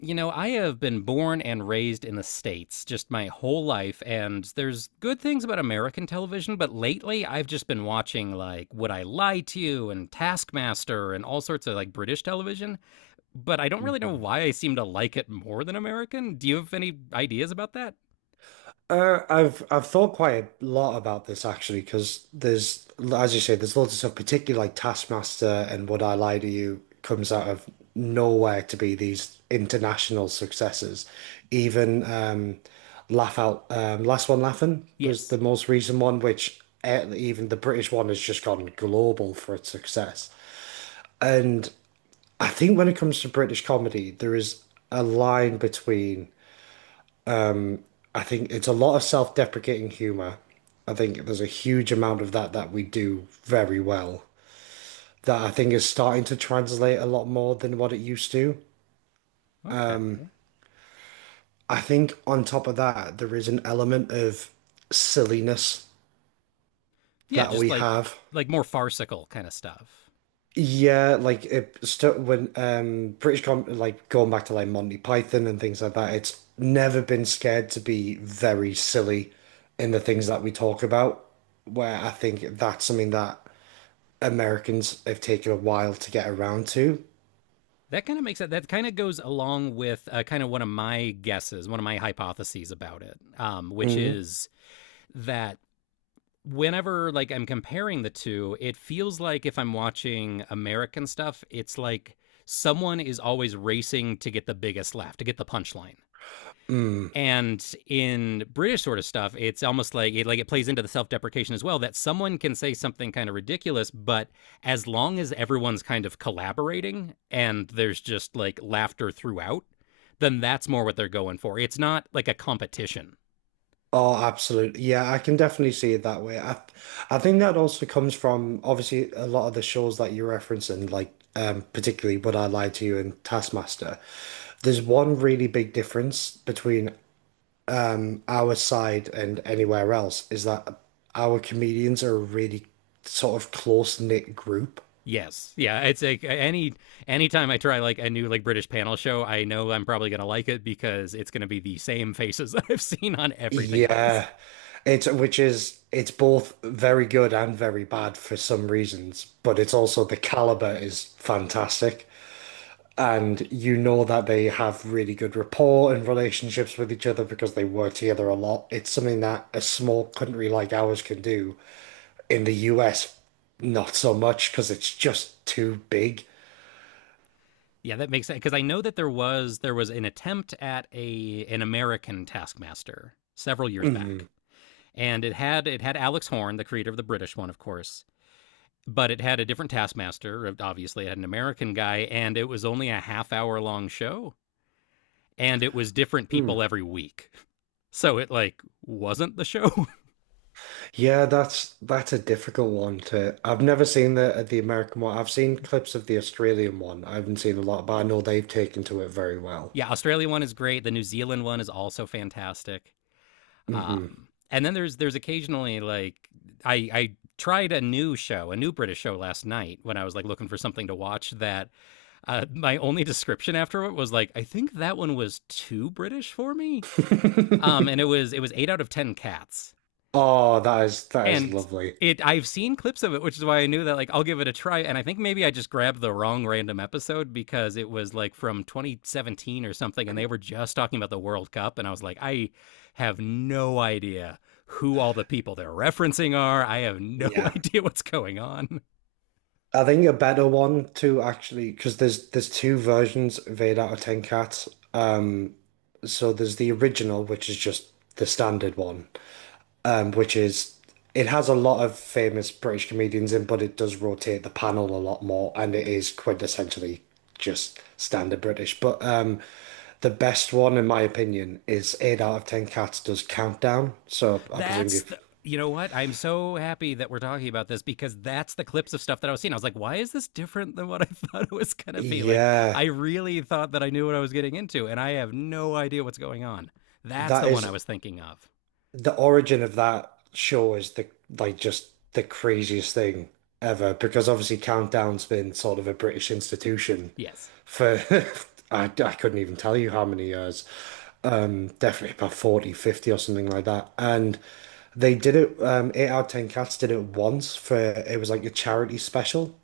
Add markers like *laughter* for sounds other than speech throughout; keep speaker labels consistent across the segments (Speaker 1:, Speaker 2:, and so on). Speaker 1: You know, I have been born and raised in the States just my whole life, and there's good things about American television, but lately I've just been watching like Would I Lie to You and Taskmaster and all sorts of like British television, but I don't really know why I seem to like it more than American. Do you have any ideas about that?
Speaker 2: I've thought quite a lot about this actually, because as you say, there's loads of stuff, particularly like Taskmaster and Would I Lie to You comes out of nowhere to be these international successes. Even Last One Laughing was the
Speaker 1: Yes.
Speaker 2: most recent one, which even the British one has just gone global for its success. And I think when it comes to British comedy, there is a line between. I think it's a lot of self-deprecating humor. I think there's a huge amount of that that we do very well that I think is starting to translate a lot more than what it used to.
Speaker 1: Okay.
Speaker 2: I think on top of that, there is an element of silliness
Speaker 1: Yeah,
Speaker 2: that
Speaker 1: just
Speaker 2: we have.
Speaker 1: like more farcical kind of stuff.
Speaker 2: Yeah, like it st when British com like going back to like Monty Python and things like that, it's never been scared to be very silly in the things that we talk about, where I think that's something that Americans have taken a while to get around to.
Speaker 1: That kind of makes it. That kind of goes along with kind of one of my guesses, one of my hypotheses about it, which
Speaker 2: Mm,
Speaker 1: is that whenever like I'm comparing the two, it feels like if I'm watching American stuff, it's like someone is always racing to get the biggest laugh, to get the punchline.
Speaker 2: mm.
Speaker 1: And in British sort of stuff, it's almost like it plays into the self-deprecation as well that someone can say something kind of ridiculous, but as long as everyone's kind of collaborating and there's just like laughter throughout, then that's more what they're going for. It's not like a competition.
Speaker 2: Oh, absolutely. Yeah, I can definitely see it that way. I think that also comes from obviously a lot of the shows that you're referencing, like particularly Would I Lie to You and Taskmaster. There's one really big difference between our side and anywhere else is that our comedians are a really sort of close-knit group.
Speaker 1: Yes. Yeah. It's like any anytime I try like a new like British panel show, I know I'm probably gonna like it because it's gonna be the same faces *laughs* that I've seen on everything else.
Speaker 2: Yeah, it's which is it's both very good and very bad for some reasons, but it's also the caliber is fantastic. And you know that they have really good rapport and relationships with each other because they work together a lot. It's something that a small country like ours can do. In the US, not so much because it's just too big.
Speaker 1: Yeah, that makes sense because I know that there was an attempt at a an American Taskmaster several years
Speaker 2: Mm.
Speaker 1: back, and it had Alex Horn, the creator of the British one, of course, but it had a different Taskmaster. Obviously, it had an American guy, and it was only a half hour long show, and it was different people every week. So it like wasn't the show. *laughs*
Speaker 2: Yeah, that's a difficult one to. I've never seen the American one. I've seen clips of the Australian one. I haven't seen a lot, but I know they've taken to it very well.
Speaker 1: Yeah, Australia one is great. The New Zealand one is also fantastic.
Speaker 2: Hmm.
Speaker 1: And then there's occasionally like I tried a new show, a new British show last night when I was like looking for something to watch. That my only description after it was like I think that one was too British for me. And it
Speaker 2: *laughs*
Speaker 1: was it was eight out of ten cats,
Speaker 2: Oh, that is
Speaker 1: and
Speaker 2: lovely.
Speaker 1: it I've seen clips of it, which is why I knew that like I'll give it a try. And I think maybe I just grabbed the wrong random episode because it was like from 2017 or something, and they were just talking about the World Cup, and I was like, I have no idea who all the people they're referencing are. I have no *laughs*
Speaker 2: Yeah.
Speaker 1: idea what's going on.
Speaker 2: I think a better one to actually because there's two versions of 8 out of 10 cats. Um so there's the original, which is just the standard one, which is it has a lot of famous British comedians in, but it does rotate the panel a lot more, and it is quintessentially just standard British. But the best one, in my opinion, is Eight Out of Ten Cats does Countdown. So I presume
Speaker 1: That's
Speaker 2: you've,
Speaker 1: the. You know what? I'm so happy that we're talking about this because that's the clips of stuff that I was seeing. I was like, why is this different than what I *laughs* thought it was going to be? Like, I
Speaker 2: yeah,
Speaker 1: really thought that I knew what I was getting into, and I have no idea what's going on. That's the
Speaker 2: that
Speaker 1: one I
Speaker 2: is
Speaker 1: was thinking of.
Speaker 2: the origin of that show is the like just the craziest thing ever because obviously Countdown's been sort of a British institution
Speaker 1: Yes.
Speaker 2: for *laughs* I couldn't even tell you how many years. Definitely about 40, 50, or something like that. And they did it, 8 out of 10 Cats did it once for, it was like a charity special.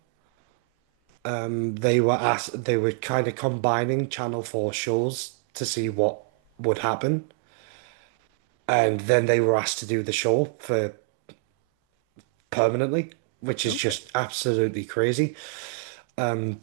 Speaker 2: They were asked, they were kind of combining Channel 4 shows to see what would happen. And then they were asked to do the show for permanently, which is
Speaker 1: Okay.
Speaker 2: just absolutely crazy.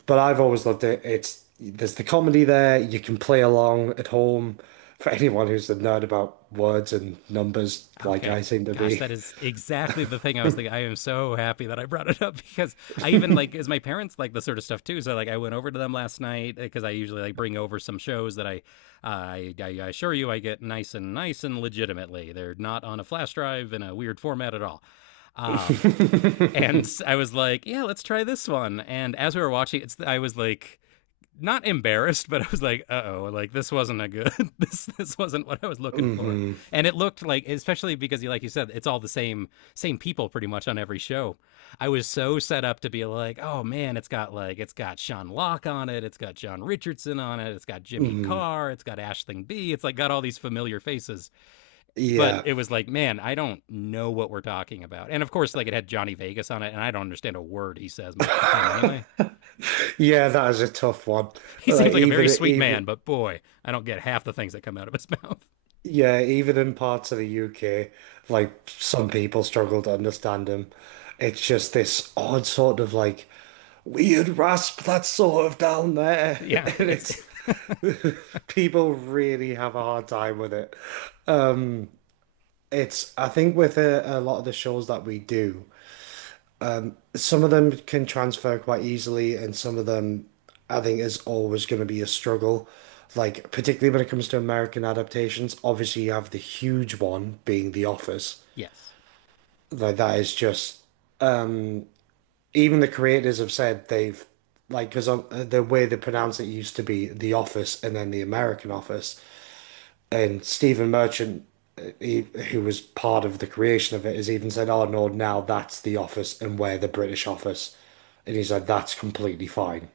Speaker 2: But I've always loved it. It's, there's the comedy there. You can play along at home. For anyone who's a nerd about words and numbers, like
Speaker 1: Okay.
Speaker 2: I seem to
Speaker 1: Gosh,
Speaker 2: be.
Speaker 1: that
Speaker 2: *laughs*
Speaker 1: is exactly the thing I was thinking. I am so happy that I brought it up *laughs* because I even like is my parents like this sort of stuff too. So like I went over to them last night because I usually like bring over some shows that I assure you I get nice and nice and legitimately. They're not on a flash drive in a weird format at all. Um,
Speaker 2: *laughs*
Speaker 1: and *laughs* I was like, yeah, let's try this one. And as we were watching, it's I was like, not embarrassed, but I was like, uh oh, like this wasn't a good *laughs* this wasn't what I was looking for.
Speaker 2: hmm
Speaker 1: And it looked like especially because you like you said, it's all the same people pretty much on every show. I was so set up to be like, oh man, it's got like it's got Sean Locke on it, it's got John Richardson on it, it's got Jimmy
Speaker 2: hmm
Speaker 1: Carr, it's got Ashling B, it's like got all these familiar faces. But
Speaker 2: Yeah.
Speaker 1: it was like, man, I don't know what we're talking about. And of course, like it had Johnny Vegas on it, and I don't understand a word he says most of the time anyway.
Speaker 2: *laughs* Yeah, that is a tough one.
Speaker 1: *laughs* He seems
Speaker 2: Like
Speaker 1: like a very
Speaker 2: even
Speaker 1: sweet
Speaker 2: even
Speaker 1: man, but boy, I don't get half the things that come out of his *laughs* mouth.
Speaker 2: yeah, even in parts of the UK, like some people struggle to understand him. It's just this odd sort of like weird rasp that's sort of down there. *laughs*
Speaker 1: Yeah,
Speaker 2: And
Speaker 1: it's
Speaker 2: it's *laughs* people really have a hard time with it. It's I think with a lot of the shows that we do. Some of them can transfer quite easily, and some of them I think is always going to be a struggle. Like, particularly when it comes to American adaptations, obviously you have the huge one being The Office.
Speaker 1: *laughs* yes,
Speaker 2: Like, that is just, even the creators have said they've, like, because the way they pronounce it used to be The Office and then The American Office. And Stephen Merchant, uh, he, who was part of the creation of it, has even said, "Oh no, now that's the office, and we're the British office," and he's like, "That's completely fine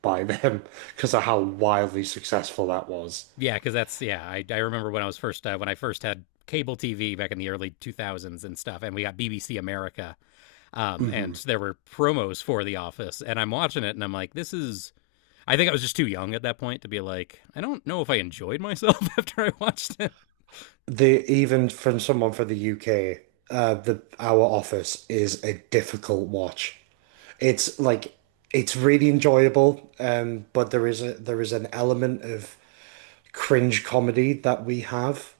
Speaker 2: by *laughs* them because of how wildly successful that was."
Speaker 1: yeah, because that's yeah. I remember when I was first when I first had cable TV back in the early 2000s and stuff, and we got BBC America, and
Speaker 2: Hmm.
Speaker 1: there were promos for The Office, and I'm watching it, and I'm like, this is. I think I was just too young at that point to be like, I don't know if I enjoyed myself *laughs* after I watched it.
Speaker 2: The even from someone from the UK, the our office is a difficult watch. It's like it's really enjoyable, but there is an element of cringe comedy that we have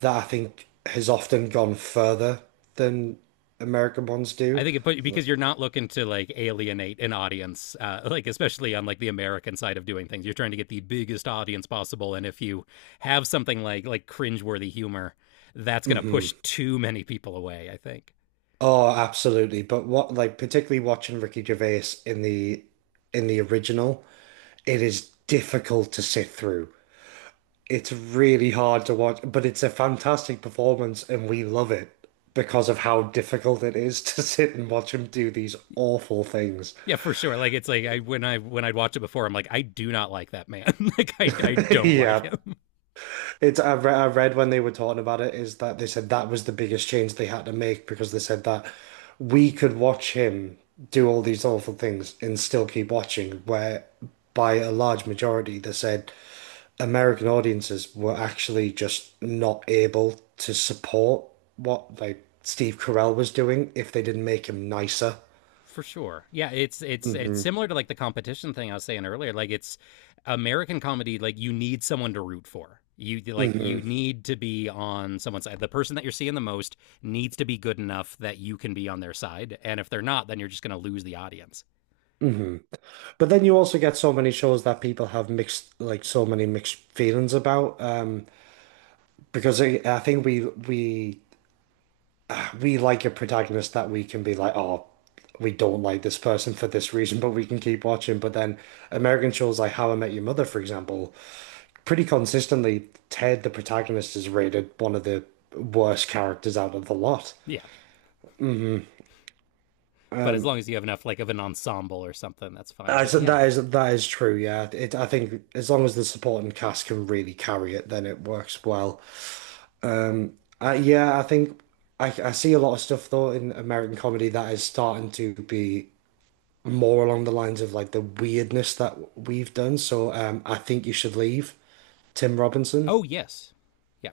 Speaker 2: that I think has often gone further than American ones
Speaker 1: I
Speaker 2: do.
Speaker 1: think it put because you're not looking to like alienate an audience, like especially on like the American side of doing things. You're trying to get the biggest audience possible, and if you have something like cringeworthy humor, that's gonna
Speaker 2: Hmm
Speaker 1: push too many people away. I think.
Speaker 2: Oh, absolutely. But what, like, particularly watching Ricky Gervais in the original, it is difficult to sit through. It's really hard to watch, but it's a fantastic performance, and we love it because of how difficult it is *laughs* to sit and watch him do these awful things.
Speaker 1: Yeah, for sure. Like it's like I when I'd watch it before, I'm like, I do not like that man. *laughs* Like I
Speaker 2: *laughs*
Speaker 1: don't like
Speaker 2: Yeah,
Speaker 1: him.
Speaker 2: It's I read when they were talking about it is that they said that was the biggest change they had to make because they said that we could watch him do all these awful things and still keep watching, where by a large majority they said American audiences were actually just not able to support what like Steve Carell was doing if they didn't make him nicer.
Speaker 1: For sure. Yeah, it's
Speaker 2: Hmm
Speaker 1: similar to like the competition thing I was saying earlier. Like it's American comedy, like you need someone to root for. You like you
Speaker 2: hmm
Speaker 1: need to be on someone's side. The person that you're seeing the most needs to be good enough that you can be on their side. And if they're not, then you're just gonna lose the audience.
Speaker 2: hmm But then you also get so many shows that people have mixed like so many mixed feelings about. Because I think we like a protagonist that we can be like, oh, we don't like this person for this reason, but we can keep watching. But then American shows like How I Met Your Mother, for example, pretty consistently, Ted, the protagonist, is rated one of the worst characters out of the lot.
Speaker 1: Yeah, but as
Speaker 2: Um,
Speaker 1: long as you have enough like of an ensemble or something, that's fine. But yeah,
Speaker 2: that is true. Yeah, I think as long as the supporting cast can really carry it, then it works well. Um, yeah, I think I see a lot of stuff though in American comedy that is starting to be more along the lines of like the weirdness that we've done. So I think you should leave, Tim Robinson.
Speaker 1: oh yes, yeah,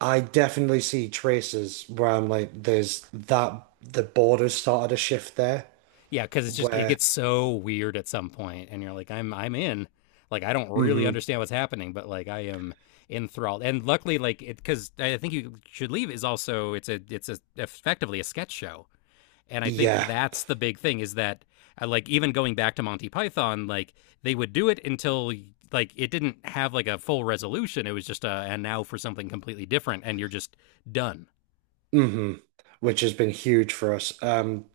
Speaker 2: I definitely see traces where I'm like, there's that the borders started to shift there,
Speaker 1: yeah, because it's just it
Speaker 2: where
Speaker 1: gets so weird at some point, and you're like, I'm in. Like I don't really
Speaker 2: hmm
Speaker 1: understand what's happening, but like I am enthralled. And luckily, like it because I think you should leave is also it's a, effectively a sketch show, and I think
Speaker 2: yeah,
Speaker 1: that's the big thing is that like even going back to Monty Python, like they would do it until like it didn't have like a full resolution. It was just a and now for something completely different, and you're just done.
Speaker 2: hmm which has been huge for us.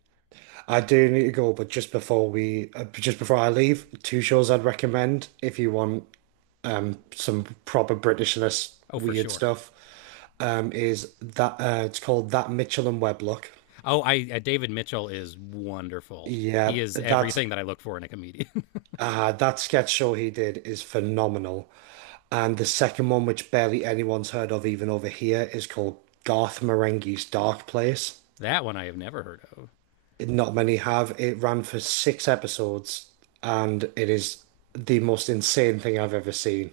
Speaker 2: I do need to go, but just before just before I leave, two shows I'd recommend if you want some proper Britishness
Speaker 1: Oh, for
Speaker 2: weird
Speaker 1: sure.
Speaker 2: stuff. Is that it's called That Mitchell and Webb Look.
Speaker 1: Oh, I David Mitchell is wonderful. He
Speaker 2: Yeah,
Speaker 1: is everything that I look for in a comedian. *laughs*
Speaker 2: that sketch show he did is phenomenal. And the second one, which barely anyone's heard of even over here, is called Garth Marenghi's Dark Place.
Speaker 1: That one I have never heard of.
Speaker 2: Not many have. It ran for 6 episodes, and it is the most insane thing I've ever seen.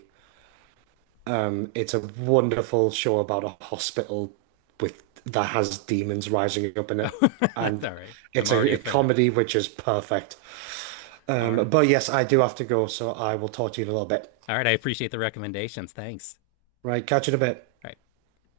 Speaker 2: It's a wonderful show about a hospital with that has demons rising up in it.
Speaker 1: Oh, *laughs* that's
Speaker 2: And
Speaker 1: all right. I'm
Speaker 2: it's
Speaker 1: already
Speaker 2: a
Speaker 1: a fan.
Speaker 2: comedy which is perfect.
Speaker 1: All right.
Speaker 2: But yes, I do have to go, so I will talk to you in a little bit.
Speaker 1: All right. I appreciate the recommendations. Thanks.
Speaker 2: Right. Catch you in a bit.
Speaker 1: All right.